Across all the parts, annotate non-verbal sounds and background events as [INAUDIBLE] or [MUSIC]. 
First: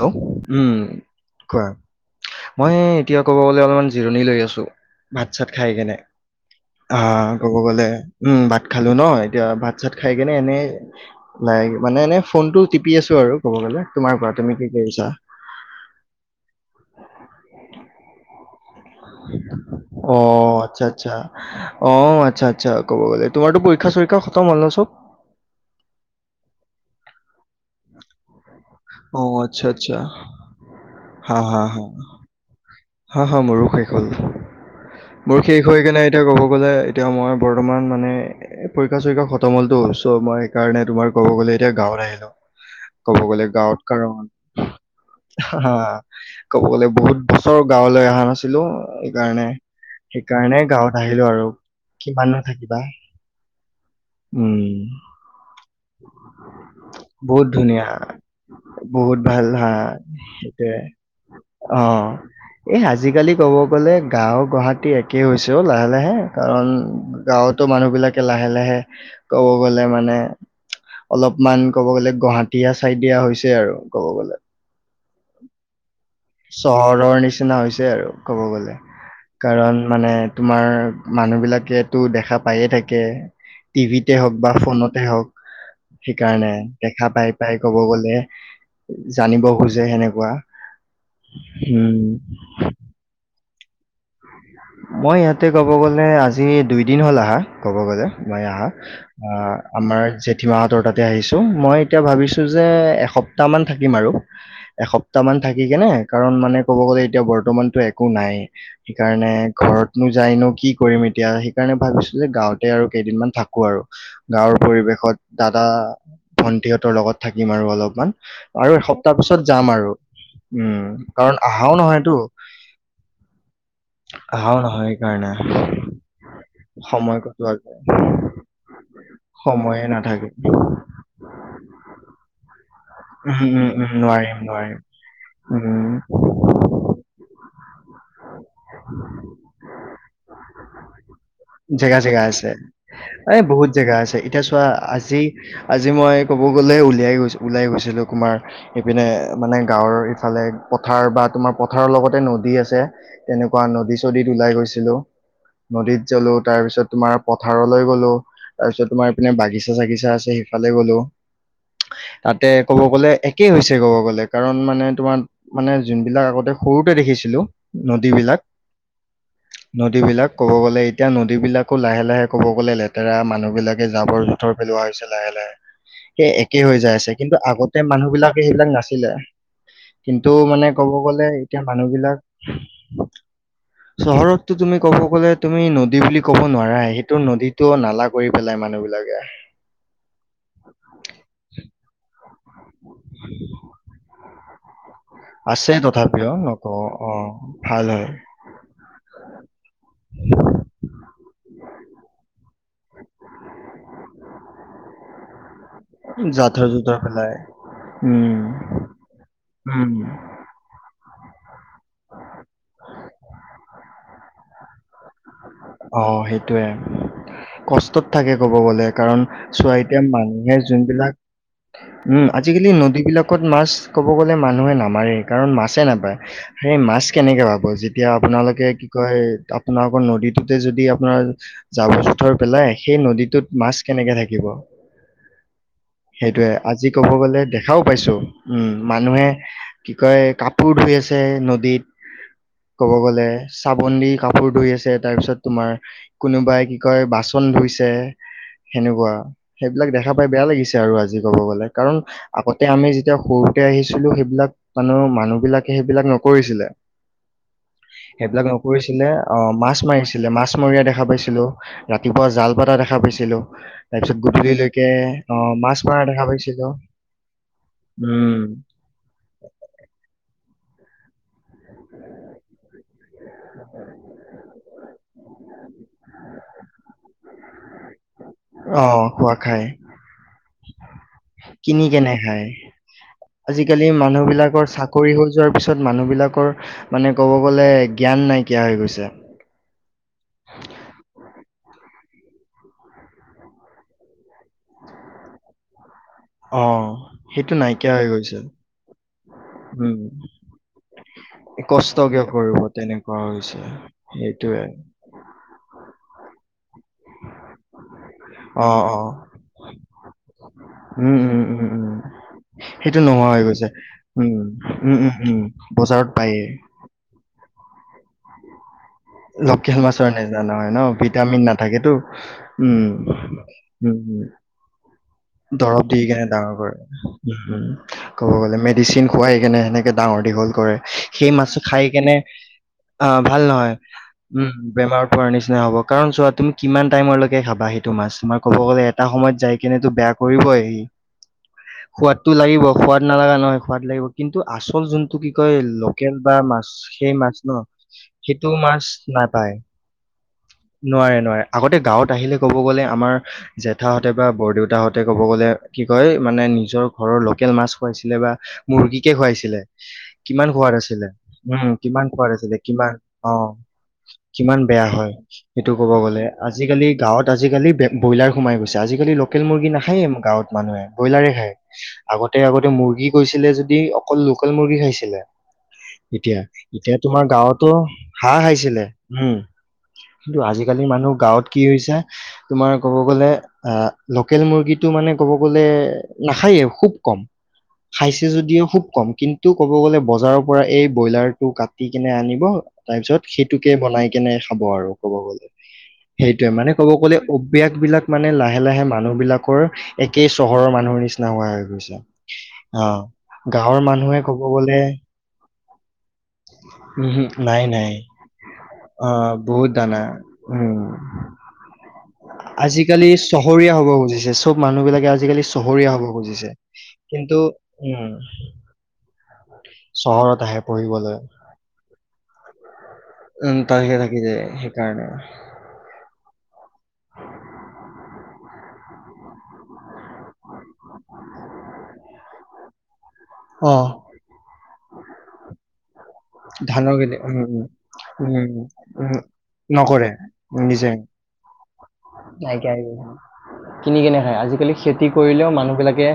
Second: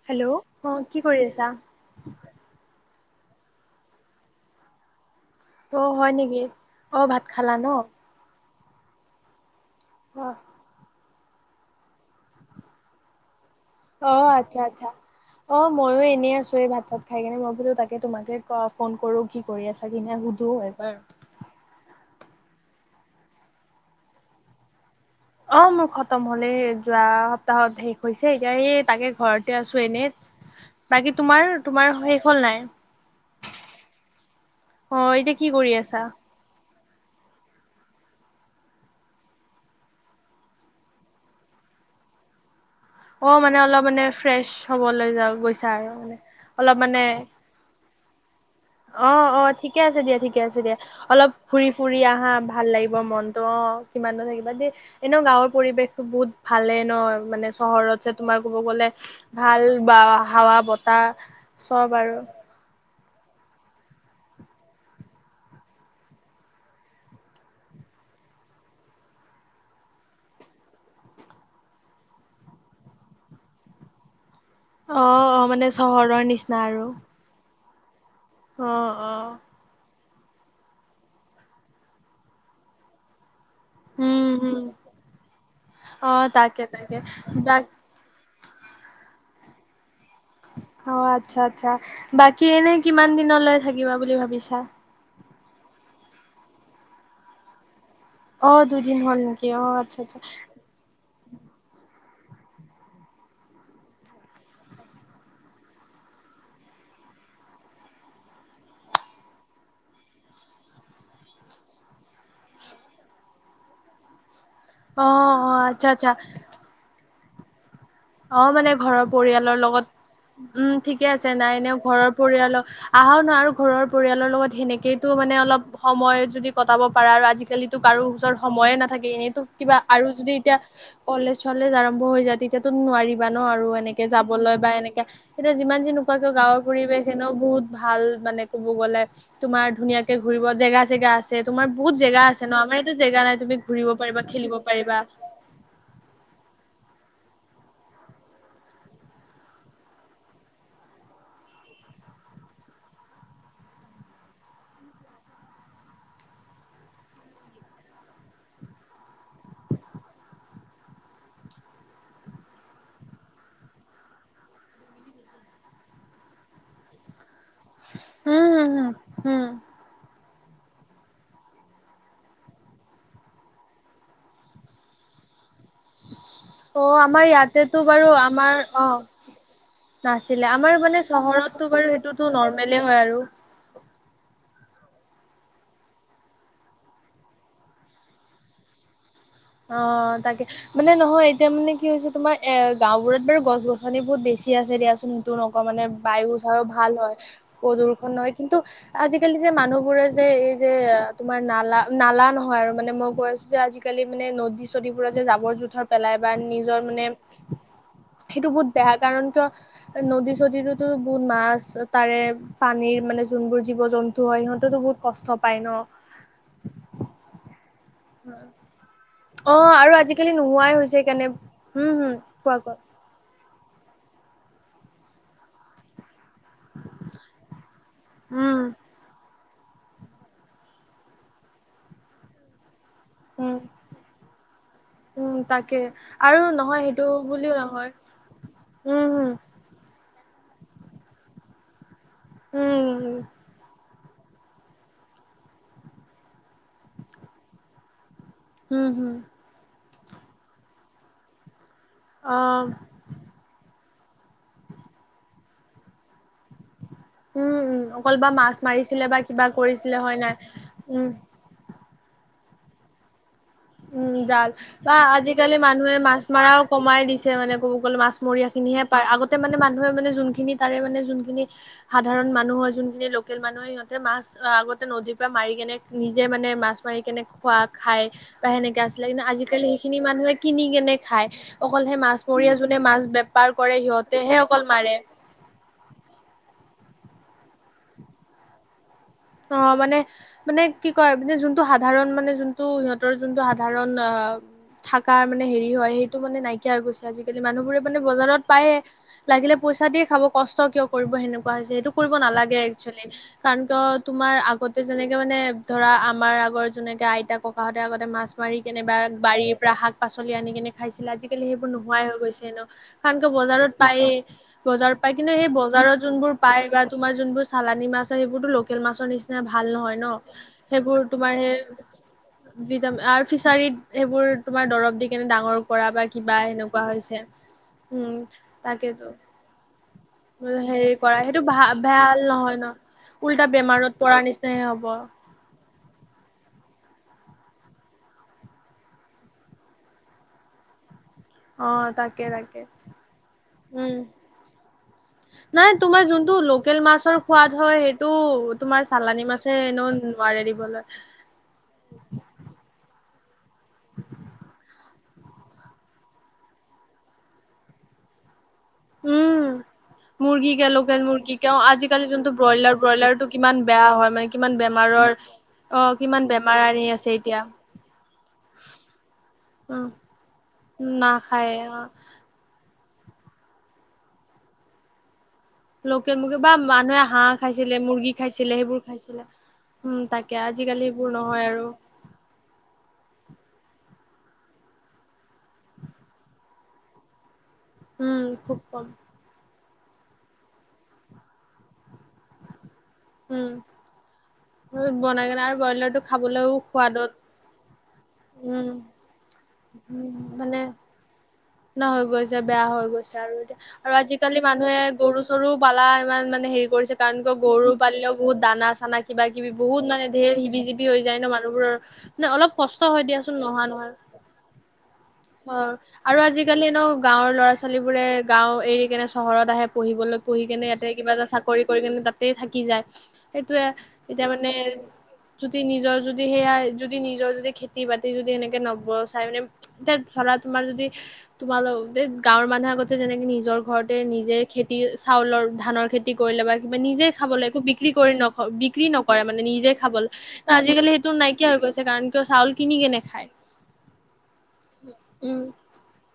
Hello উম কি কৰি আছা কোৱা মই, এতিয়া ক'ব গলে অলপমান জিৰণি লৈ আছো। ভাত চাত খাই অ কেনে হয় নেকি ভাত অ', খালা ক'ব ন গ'লে উম, ভাত খালো ন' এতিয়া ভাত চাত খাই অ কেনে এনেই লাই মানে এনেই ফোনটো টিপি আছোঁ আৰু। ক'ব গ'লে তোমাৰ অ পৰা আচ্ছা আচ্ছা অ ময়ো এনেই আছো এই ভাত চাত খাই কিনে মই বোলো তাকে তোমাকে ক, অ আচ্ছা এবাৰ আচ্ছা অ আচ্ছা আ আচ্ছ ক'ব গ'লে তোমাৰো পৰীক্ষা চৰীক্ষা খম হ' ন চব? অ মোৰ খতম হলেই যোৱা সপ্তাহত শেষ হৈছেই, এতিয়া সেই তাকে অ ঘৰতে আচ্ছা আছো আচ্ছা এনে বাকী হা তোমাৰ হা হা তোমাৰ শেষ হ'ল নাই। হা হা মোৰো শেষ হ'ল অ এতিয়া মোৰ কি শেষ কৰি হৈ আছা কেনোই এতিয়া ক'ব গ'লে। এতিয়া মই বৰ্তমান মানে পৰীক্ষা চৰীক্ষা খতম হলটো চ' মই সেইকাৰণে তোমাৰ ক'ব গ'লে এতিয়া গাঁওৰ আহিলো ক'ব অ গ'লে মানে গাঁৱত অলপ মানে ফ্ৰেছ হবলৈ যা কাৰণ গৈছা হা আৰু মানে ক'ব অলপ গ'লে মানে বহুত ব গাঁৱলৈ অহা না অ অ ঠিকে আছে দিয়া ঠিকে আছে দিয়া গাঁৱত আহিলো অলপ আৰু ফুৰি ফুৰি আহা কিমাননো ভাল থাকিবা লাগিব মনটো অ কিমান ন থাকিবা উম দ এনেও গাঁৱৰ পৰিৱেশ বহুত ভালে নহ বহুত মানে ধুনীয়া চহৰত যে তোমাৰ ক'ব গ'লে বহুত ভাল হা বা হাৱা সেইটোৱে বতাহ অ চব আৰু আজিকালি ক'ব গলে গাঁওৰ গুৱাহাটী একে হৈছে অ লাহে লাহে কাৰণ গাঁৱতো মানু মানুহ বিলাকে লাহে লাহে ক'ব গ'লে মানে অলপমান ক'ব গ'লে গুৱাহাটীয়া চাই দিয়া হৈছে আৰু ক'ব গ'লে অ অ মানে চহৰৰ নিচিনা আৰু চহৰৰ নিচিনা হৈছ ছে আৰু ক'ব অ গ'লে অ কাৰণ মানে তোমাৰ মানুহ বিলাকেতো দেখা পায়ে থাকে টিভিতে উম হওক বা হম ফোনতে হওক অ সেইকাৰণে তাকে তাকে দেখা পাই বা পাই ক'ব গ'লে জানিব খোজে সেনেক অ আচ্ছা আচ্ছা বাকী এনে কিমান দিনলৈ থাকিবা বুলি ভাবিছা মই ইয়াতে ক'ব গ'লে আজি দুইদিন হ'ল আহা ক'ব গ'লে মই অ আহা দুদিন হ'ল নেকি আহ অ আচ্ছা আমাৰ আচ্ছা জেঠমাহঁতৰ তাত তে আহিছোঁ মই এতিয়া ভাবিছোঁ যে এসপ্তাহমান থাকিম আৰু এসপ্তাহ মান থাকি কেনে কাৰণ মানে ক'ব গ'লে এতিয়া বৰ্তমানতো একো নাই সেইকাৰণে ঘৰতনো যায় নো কি কৰিম এতিয়া সেইকাৰণে ভাবিছো যে গাঁওঁতে আৰু কেইদিনমান থাকো আৰু গাঁৱৰ অ পৰিৱেশত অ দাদা আচ্ছা আচ্ছা ভন্টিহঁতৰ লগত থাকিম আৰু অলপ মান অ মানে আৰু ঘৰৰ এসপ্তাহ পিছত পৰিয়ালৰ যাম লগত আৰু উম ঠিকে আছে কাৰণ নাই আহাও এনেও ঘৰৰ নহয়তো পৰিয়ালক আহাও নাই আৰু ঘৰৰ পৰি পৰিয়ালৰ লগত আহাও নহয় সেনেকেইতো সেইকাৰণে মানে অলপ সময় যদি কটাব পাৰা সময় আৰু কটোৱা আজিকালিতো কাৰো ওচৰত সময়ে নাথা কে এটো কিবা সময়ে আৰু নাথাকে যদি এতিয়া কলেজ চলেজ আৰম্ভ হৈ যায় তেতিয়া টো নোৱাৰিবা ন উম আৰু উম উম এনেকে নোৱাৰিম যাবলৈ বা নোৱাৰিম এনেকে এতিয়া উম যিমান যি নোকোৱা কিয় গাঁৱৰ পৰিৱেশ নেও বহুত ভাল মানে কব গলে তোমাৰ ধুনীয়াকে ঘুৰিব জেগা চেগা আছে তোমাৰ বহুত জেগা আছে ন আমাৰ ইয়াতে জেগা নাই এই তুমি বহুত ঘূৰিব জেগা আছে পাৰিবা এতিয়া খেলিব চোৱা পাৰিবা আজি আজি মই ক'ব গ'লে সেয়াই গৈছো ওলাই গৈছিলো তোমাৰ এইপিনে মানে গাঁৱৰ এইফালে পথাৰ বা তোমাৰ পথাৰৰ অলপ লগতে নদী আছে তেনেকুৱা নদী চদীত ওলাই গৈছিলো নদীত জালো তাৰ পিছত তোমাৰ পথাৰলৈ গ'লো তাৰ পিছত তোমাৰ ইপিনে বাগিছা চাগিচা আছে সিফালে গ'লো তাতে ক'ব গ'লে একে হৈছে ক'ব গ'লে কাৰণ মানে তোমাৰ মানে যোনবিলাক আগতে সৰুতে দেখিছিলো উম নদীবলাক হম হম হম নদীবিলাক ক'ব গ'লে এতিয়া নদী বিলাকো লাহে লাহে ক'ব গ'লে লেতেৰা মানুহ বিলাকে জাবৰ জোঁথৰ পেলোৱা হৈছে লাহে লাহে একে হৈ অ যায় আছে আমাৰ কিন্তু আগতে ইয়াতেতো মানুহ বাৰু বিলাকে আমাৰ সেইবিলাক অহ নাছিলে কিন্তু নাছিলে আমাৰ ক'ব মানে গ'লে এতিয়া চহৰতটো মানুহ বাৰু বিলাক সেইটোতো নৰ্মলে হয় আৰু চহৰততো তুমি ক'ব গ'লে তুমি নদী বুলি ক'ব নোৱাৰা সেইটো নদীতটো নালা কৰি পেলাই মানুহ বিলাকে অ তাকে মানে নহয় এতিয়া মানে কি হৈছে তোমাৰ এ গাঁও বোৰত বাৰু গছ গছনি বহুত বেছি আছে দিয়া কোনটো নকওঁ আছে মানে বায়ু তথাপিও চায়ো নকওঁ ভাল অ হয় ভাল হয় প্ৰদূ্ষন নহয় কিন্তু আজিকালি যে মানুহবোৰে যে এই যে তোমাৰ নালা নালা নহয় আৰু মানে মই কৈ আছো যে আজিকালি মানে নদী চদীবোৰত যে জাবৰ জোথৰ পেলাই বা জাথৰ নিজৰ জোথৰ মানে পেলাই উম সেইটো বহুত বেয়া কাৰণে উম ত নদী চদীতো বহুত মাছ তাৰে পানীৰ মানে যোনবোৰ জীৱ জন্তু হয় সিহঁতেতো বহুত কষ্ট পায় ন অহ সেইটোৱে আৰু কষ্টত থাকে ক'ব গলে কাৰণ অ আৰু চোৱা আজিকালি মানুহে নোহোৱাই হৈছে যোনবিলাক সেইকাৰণে হম উম কোৱা আজিকালি কোৱা আ নদীবিলাকত মাছ ক'ব গ'লে মানুহে নামাৰে কাৰণ মাছেই নাপায়। সেই মাছ কেনেকে পাব যেতিয়া উম আপোনালোকে কি কয় আপোনালোকৰ নদীত, তে যদি আপোনাৰ জাবৰ জোথৰ পেলাই। সেই উম নদীটোত মাছ কেনেকে থাকিব। উম তাকে আৰু সেইটোয়ে, নহয় আজি সেইটো কব গ'লে বুলিও দেখাও নহয় পাইছো। উম, মানুহে কি কি কয় কাপোৰ ধুই আছে নদীত হম ক'ব উম গলে চ ভন্টি, কাপোৰ ধুই আছে। তাৰ পিছত তোমাৰ, কোনোবাই কি কয় বাচন ধুইছে। হম সেনেকুৱা হম সেইবিলাক দেখা পাই বেয়া লাগিছে আৰু আজি ক'ব গ'লে। কাৰণ, অ আগতে আমি যেতিয়া সৰুতে আহিছোঁ ছিলো, সেইবিলাক মানে মানুহ বিলাকে সেইবিলাক নকৰিছিলে। উম উম অকল বা সেইবিলাক, মাছ মাৰিছিলে নকৰিছিলে। বা কিবা অ', মাছ কৰিছিলে হয় মাৰিছিলে, নাই মাছ মৰীয়া দেখা উম পাইছিলো। ৰাতিপুৱা জাল পাতা দেখা পাইছিলোঁ, উম তাৰপিছত জাল গধূলিলৈকে বা অ আজিকালি মানুহে মৰা মাছ দেখা মৰাও পাইছিলো কমাই দিছে মানে ক'ব গ'লে উম মাছৰীয়া খিনিহে পায় আগতে মানে মানুহে মানে জো, খিন তাৰে মানে যোনখিনি সাধাৰণ মানুহ হয় যোনখিনি লোকেল মানুহে সিহঁতে মাছ আগত। নদীৰ পৰা মাৰি কেনে নিজে মানে মাছ মাৰি কেনে খোৱা খাই। বা সেনেকে অ আছিলে কিন্তু খোৱা খাই আজিকালি সেইখিনি মানুহে কিন কেনে। খাই, অকল কিনি সেই কেনে খায় মাছমৰীয়া। যোনে মাছ বেপাৰ কৰে, আজিকালি মানুহ সিহঁতেহে অকল বিলাকৰ মাৰে। চাকৰি হৈ যোৱাৰ পিছত মানুহ বিলাকৰ মানে ক'ব গ'লে জ্ঞান নাইকিয়া হৈ গৈছে। অ মানে মানে কি কয়। মানে যোনটো, সাধাৰণ মানে যোনটো সিহঁতৰ যোনটো সাধাৰণ। অ', থাকা মানে হেৰি হয় সেই টো মানে অ নাইকিয়া হৈ গৈছে আজিকালি সেইটো মানুহবোৰে নাইকিয়া মানে হৈ গৈছে বজাৰত পায়ে, লাগিলে পইচা দিয়ে উম খাব, কষ্ট কিয় কৰিব। সেনেকুৱা হৈছে, সেইটো কষ্ট কৰিব কিয় নালাগে একচুৱেলি তেনেকুৱা হৈছে কাৰণ কিয়? তোমাৰ সেইটোয়ে আগতে যেনেকে মানে ধৰা আমাৰ আগৰ যেনেকে আইতা ককাহঁতে আগতে মাছ মাৰি অ কেনেবা অ বাৰীৰ পৰা শাক, পাচলি আনি কেনে খাইছিলে। উম উম আজিকালি উম সেইবোৰ উম নোহোৱাই হৈ গৈছে, হেনো সেইটো কাৰন নোহোৱা কিয় হৈ গৈছে বজাৰত পায়েই। উম বজাৰত উম পাই, উম কিন্তু উম সেই বজাৰত যোনবোৰ পায়েই পায় বা তোমাৰ যোনবোৰ চালানী মাছ হয় সেইবোৰতো লোক লোকেল মাছৰ নিচিনা ভাল লোকেল নহয় ন মাছৰ নিচিনা নহয় ন সেইবোৰ তোমাৰ ভিটামিন সেই নাথাকেতো উম ভিজাম আৰ ফিচাৰিত এইবোৰ তোমাৰ দৰব দি কেনে ডাঙৰ কৰা দৰব দি বা কেনে কিবা ডাঙৰ কৰে, সেনেকুৱা হৈছে উম ক'ব গলে তাকেতো মেডিচিন খুৱাই কেনে সেনে ডাঙৰ দীঘল কৰে হেৰি কৰা সেই সেইটো ভ মাছ খাই কেনে ভাল নহয় ন অ উল্টা ভাল নহয় বেমাৰত পৰা উম নিচিনাহে হ'ব বেমাৰ পোৱাৰ নিচিনা হ'ব কাৰণ চোৱা তুমি কিমান টাইম লৈকে খাবা সেইটো মাছ, তোমাৰ ক'ব গ'লে এটা সময়ত যাই কেনেতো বেয়া কৰিবই সি। [INAUDIBLE] তাকে সোৱাদটো তাকে লাগিব, সোৱাদ নালাগা নহয়। সোৱাদ উম লাগিব, কিন্তু আচল যোনটো কি কয় নাই তোমাৰ লোকেল যোনটো বা মাছ, লোকেল মাছৰ সেই মাছ সোৱাদ নহ? হয় সেইটো মাছ তোমাৰ চালানী মাছে নাপায়। এনেও নোৱাৰে দিবলৈ নোৱাৰে, নোৱাৰে। আগতে, গাঁৱত আহিলে ক'ব গ'লে আমাৰ জেঠাহঁতে বা বৰদেউতাহঁত তে ক'ব গ'লে কি কয়, মানে নিজৰ ঘৰৰ লোকেল মাছ খুৱাইছিলে বা মুৰ্গীকে উম খুৱাইছিলে কিমান মুৰ্গীকে খোৱাদ লোকেল আছিলে মুৰ্গীকে অ' উম আজিকালি কিমান যোনটো খোৱাদ আছিলে ব্ৰইলাৰ কিমান ব্ৰইলাৰটো অ কিমান বেয়া হয় মানে কিমান বেয়া বেমাৰৰ হয় সেইটো ক'ব অ কিমান গ'লে, বেমাৰ আনি আজিকালি আছে গাঁৱত এতিয়া আজিকালি ব্ৰইলাৰ সোমাই গৈছে। আজিকালি, লোকেল মুৰ্গী উম নাখায়েই। গাঁৱত মানুহে ব্ৰইলাৰে খায় নাখায় অ আগতে আগতে মুৰ্গী গৈছিলে যদি অকল লোকেল মুৰ্গী খাইছিলে লোকেল মুৰ্গী এতিয়া বা এতিয়া মানুহে তোমাৰ হাঁহ গাঁৱতো খাইছিলে মুৰ্গী হাঁহ সেইবোৰ খাইছিলে উম উম তাকে কিন্তু আজিকালি এইবোৰ মানুহ গাঁৱত নহয় কি আৰু হৈছে তোমাৰ ক'ব গলে অ লোকেল মুৰ্গীটো মানে ক'ব গ'লে নাখায়ে খুব কম খাইছে যদিও খুব কম কিন্তু ক'ব গ'লে বজাৰৰ পৰা এই ব্ৰইলাৰটো কা [UNINTELLIGIBLE] দি কেনে আনিব, তাৰ পিছত উম সেইটোকে বনাই কেনে [UNINTELLIGIBLE] আৰু ক'ব বনাই কেনে গ'লে। আৰু ব্ৰইলাৰটো সেইটোৱে খাবলৈও মানে ক'ব সোৱাদত গ'লে, অভ্যাস বিলাক মানে, লাহে উম লাহে মানুহ বিলাকৰ একেই চহৰৰ মানুহৰ নিচিনা ন হৈ গৈছে, বেয়া অ হৈ গৈছে আৰু এতিয়া। গাঁৱৰ আৰু মানুহে আজিকালি, ক'ব মানুহে গ'লে গৰু চৰু পালা ইমান মানে হেৰি কৰিছে কাৰণ উহু কিয় নাই গৰু নাই পালিলেও বহুত দানা চানা অ কিবা কিবি বহুত দানা মানে ধেৰ সিবি উম জিবি হৈ যায় ন মানুহবোৰৰ ন অলপ কষ্ট হয় আজিকালি দিয়াচোন নহোৱা চহৰীয়া হ'ব নহয় খুজিছে চব মানুহ বিলাকে আজিকালি অ'! চহৰীয়া হ'ব আৰু খুজিছে আজিকালি ন', গাঁৱৰ কিন্তু ল'ৰা ছোৱালী বোৰে উম গাওঁ এৰি কেনে চহৰত আহে পঢ়িবলৈ। চহৰত পঢ়ি আহে কেনে ইয়াতে কিবা পঢ়িবলৈ এটা চাকৰি কৰি কেনে তাতে থাকি যায়। উম সেইটোৱে, তালৈকে থাকি এতিয়া যায় মানে সেইকাৰণে যদি নিজৰ যদি সেয়াই যদি নিজৰ যদি খেতি বাতি যদি এনেকে নব চাই মানে তেত ধৰা তোমাৰ যদি তোমালোকে গাঁৱৰ মানুহৰ আগত যেনেকে নিজৰ অ ঘৰতে নিজে খেতি চাউলৰ ধানৰ খেতি কৰিলে বা কিবা ধানৰ নিজে খেতি উম খাবলে উম একো বিক্ৰী [UNINTELLIGIBLE] ন উম বিক্ৰী উম নকৰে মানে নিজে নকৰে খাবলে নিজে আজিকালি সেইটো নাইকিয়া হৈ গৈছে কাৰণ কিয় চাউল নাইকিয়া হৈ কিনি কেনে গৈছে নেখায়। কিনি কেনে খায়। আজিকালি, খেতি কৰিলেওঁ মানুহবিলাকে,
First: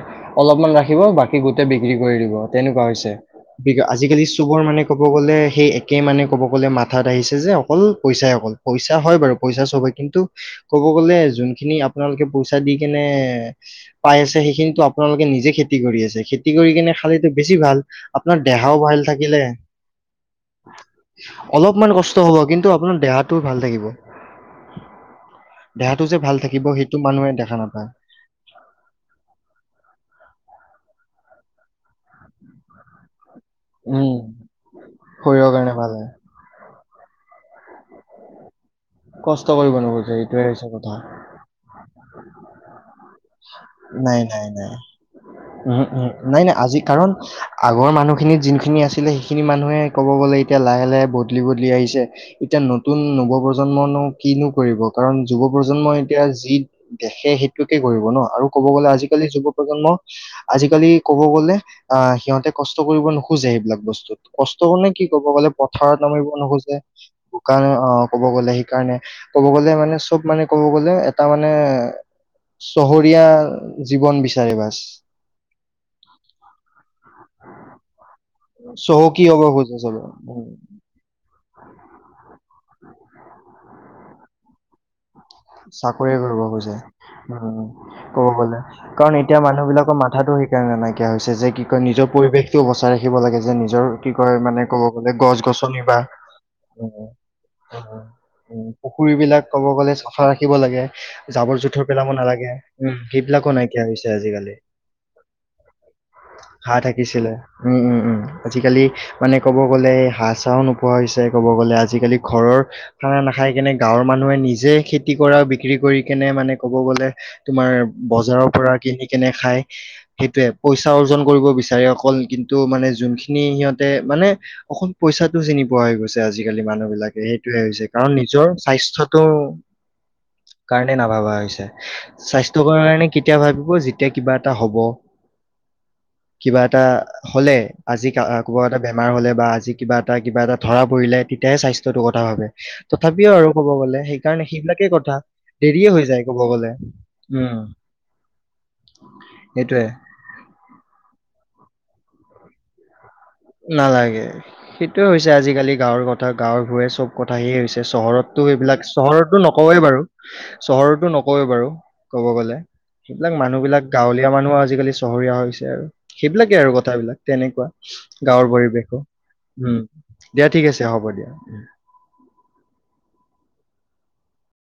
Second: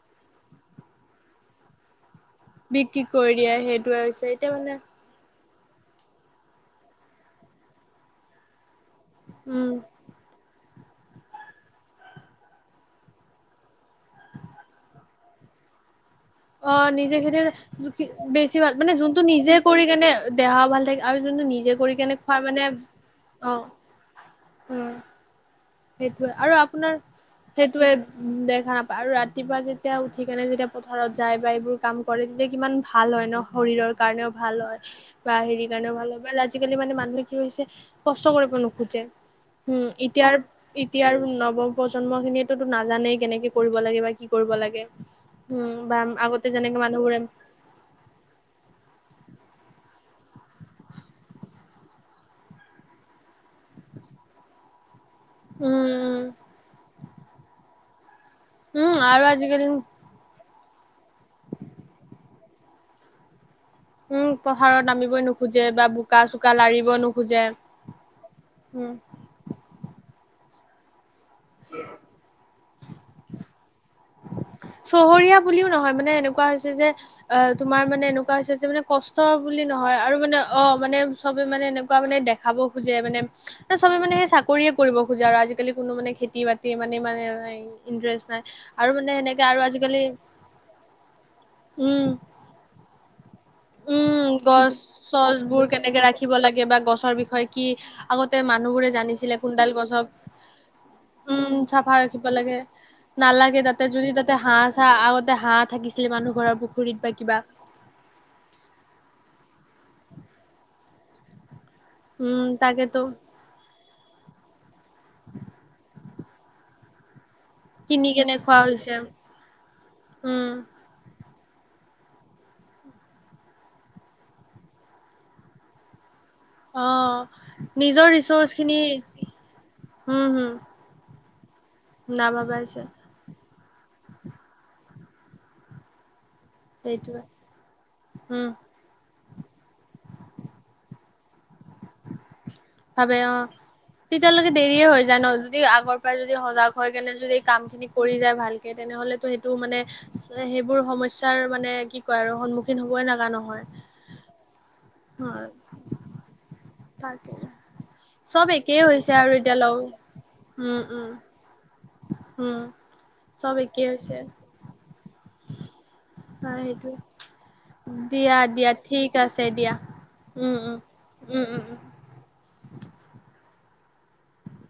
অলপমান ৰাখিব। বাকী গোটেই বি কৰি দিব তেনেকুৱা বিক্ৰী হৈছে। কৰি দিয়ে সেইটোৱে আজিকালি হৈছে এতিয়া চবৰ মানে, ক'ব গ'লে সেই, একে মানে, ক'ব গ'লে মাথাত আহিছে যে, অকল পইচাই, অকল পইচা এ, হয় বাৰু। পইচা উম চবে কিন্তু, ক'ব গ'লে যোনখিনি আপোনালোকে পইচা দি কেনে পাই আছে সেইখিনিতো আপোনালোকে নিজে খেত তি কৰি আছে খেতি কৰি অ কিনে খালে নিজে ত' বেছি ভাল। খেতি আপোনাৰ বেছি দেহাও মানে ভাল যোনটো থাকিলে। নিজে কৰি কেনে দেহা ভাল থাকে আৰু যোনটো নিজে অলপমান কৰি কেনে কষ্ট হ'ব। খোৱা কিন্তু, মানে আপোনাৰ দেহাটো অ ভাল থাকিব। উম, দেহাটো যে সেইটোৱে ভাল আৰু থাকিব আপোনাৰ সেইটো মানুহে দেখা নাপায়। সেইটোৱে দেখা নাপায় আৰু ৰাতিপুৱা যেতিয়া, উঠি কেনে যেতিয়া পথাৰত যাই বা এইবোৰ কাম কৰে তেতিয়া কিমান ভাল হয় ন শৰীৰৰ উম কাৰণেও ভাল হয় বা হেৰিৰ কাৰণেও ভাল হয় আজিকালি মানে মানুহে কি হৈছে, কষ্ট কৰিব নোখোজে। কষ্ট কৰিব উম, নোখোজে এতিয়াৰ এইটোৱে হৈছে কথা। এতিয়া আৰু নৱপ্ৰজন্ম খিনিয়ে নাজানেই কেনেকে কৰিব লাগে বা নাই কি নাই কৰিব নাই লাগে উম বা উম নাই আগতে নাই যেনেকে আজি কাৰণ মানুহবোৰে উম আগৰ মানুহখিনিত যোনখিনি আছিলে খিনি মানুহে ক'ব গ'লে এতিয়া লাহে লাহে বদলি বদলি আহিছে এতিয়া নতুন নব প্ৰজন্মনো কিনো কৰিব কাৰণ, যুৱ প্ৰজন্ম এতিয়া উম যি দেখে সেইটোকে কৰিব ন'। আৰু ক'ব গ'লে উম আৰু আজিকালি যুৱ প্ৰজন্মৰ আজিকালি, ক'ব গ'লে, আঁ সিহঁতে কষ্ট কৰিব নোখোজে এইবিলাক। বস্তুত, উম কষ্ট পথাৰত মানে কি নামিবই ক'ব গ'লে নোখোজে বা পথাৰত বোকা নামিব চোকা নোখোজে। লাৰিব নোখোজে [UNINTELLIGIBLE] ক'ব গ'লে উম সেইকাৰণে ক'ব গলে মানে চব মানে ক'ব গ'লে এটা মানে চহৰীয়া জীৱন বিচাৰে বা চহৰীয়া বুলিও নহয় মানে এনেকুৱা হৈছে যে অ তোমাৰ মানে এনেকুৱা হৈছে যে মানে কষ্ট চহকী হ'ব বুলি খোজে নহয় চবে আৰু মানে অ মানে চবে মানে, এনেকুৱা মানে, দেখাব খোজে মানে, চবে মানে, সেই চাকৰিয়ে কৰিব খোজে। খোজা আৰু আজিকালি কোনো মানে, চাকৰি খেতি কৰিব বাতি খোজে। মানে, মানে, উম ইন্টাৰেষ্ট ক'ব নাই। গ'লে আৰু মানে কাৰণ, এতিয়া সেনেকে আৰু মানুহ বিলাকৰ আজিকালি মাথাটো সেইকাৰণে নাইকিয়া হৈছে। যে কি কয়, উম, নিজৰ পৰিৱেশটোও বচাই ৰাখিব লাগে যেন। নিজৰ কি উম, কয় মানে গছ ক'ব গলে চছ গছ বোৰ গছনি বা কেনেকে ৰাখিব লাগে বা গছৰ বিষয়ে কি আগতে মানুহবোৰে পুখুৰী জানিছিলে বিলাক ক'ব কোনডাল গ'লে গছক চফা ৰাখিব লাগে। উম, জাবৰ -জোঁথৰ চাফা পেলাব ৰাখিব নালাগে। লাগে। উম, সেইবিলাকো নালাগে তাতে নাইকিয়া হৈছে যদি তাতে আজিকালি। হাঁহ চাহ আগতে হাঁহ থাকিছিলে মানুহ ঘৰৰ হাঁহ পুখুৰীত বা থাকিছিল। কিবা উম! উম! উম! আজিকালি মানে, ক'ব গ'লে হাঁহ চাঁও নোপোৱা হৈছে। ক'ব গ'লে আজিকালি, উম ঘৰৰ তাকেতো খানা নাখায় কেনে গাঁৱৰ মানুহে নিজে খে এনে মানে, ক'ব গ'লে তোমাৰ কিনি কেনে বজাৰৰ খোৱা পৰা হৈছে কিনি কেনে খায়। সেইটোৱে উম পইচা অৰ্জন কৰিব বিচাৰে অকল কিন্তু মানে যোনখিনি সিহঁতে মানে অকল পইচাটো চিনি পোৱা হৈ গৈছে। আজিকালি, অ মানুহ বিলাকে সেইটোৱে হৈছে। কাৰণ, নিজৰ স্বাস্থ্যটো উম! উম! ভাবা হৈছে স্বাস্থ্যকৰ কাৰণে কেতিয়া ভাবি যেতিয়া, কিবা এটা হ'ব। কিবা এটা সেইটোৱে হলে আজি উম ক'বা এটা বেমাৰ হলে বা আজি কিবা এটা কিবা এটা ধৰা পৰিলে তেতিয়াহে স্বাস্থ্য স্বাস্থ্যতো কথা ভাবে ভাবে তথাপিও অ আৰু ক'ব গলে সেইকাৰণে তেতিয়ালৈকে সেইবিলাক দেৰিয়ে হৈ যায় ন যদি আগৰ পৰাই যদি সজাগ হৈ কেনে যদি উম কাম খিনি কৰি যায় ভালকে তেনেহলেতো সেইটো মানে সেইটোয়ে সেইবোৰ সমস্যাৰ মানে কি কয় আৰু সন্মুখীন হবই না নালাগে, সেইটোয়ে হৈছে হয় আজিকালি গাঁওৰ কথা গাঁওৰ ৰয় চব তাকে কথা সেইয়ে হৈছে চহৰতো চব সেইবিলাক একেই হৈছে আৰু চহৰতো এতিয়া লগ নকওঁৱেই বাৰু উম চহৰতো উম নক‌ওঁৱে বাৰু। ক'ব গ'লে উম সেইবিলাক চব মানুহবিলাক একেই হৈছে গাঁওলীয়া মানুহ আজিকালি চহৰ ৰীয়া হৈছে আৰু সেইবিলাকে আৰু কথাবিলাক তেনেকোৱা। দিয়া গাঁওৰ দিয়া পৰিৱেশো ঠিক আছে দিয়া উম দিয়া উম ঠিক উম আছে হ'ব দিয়া উম উম উ। উম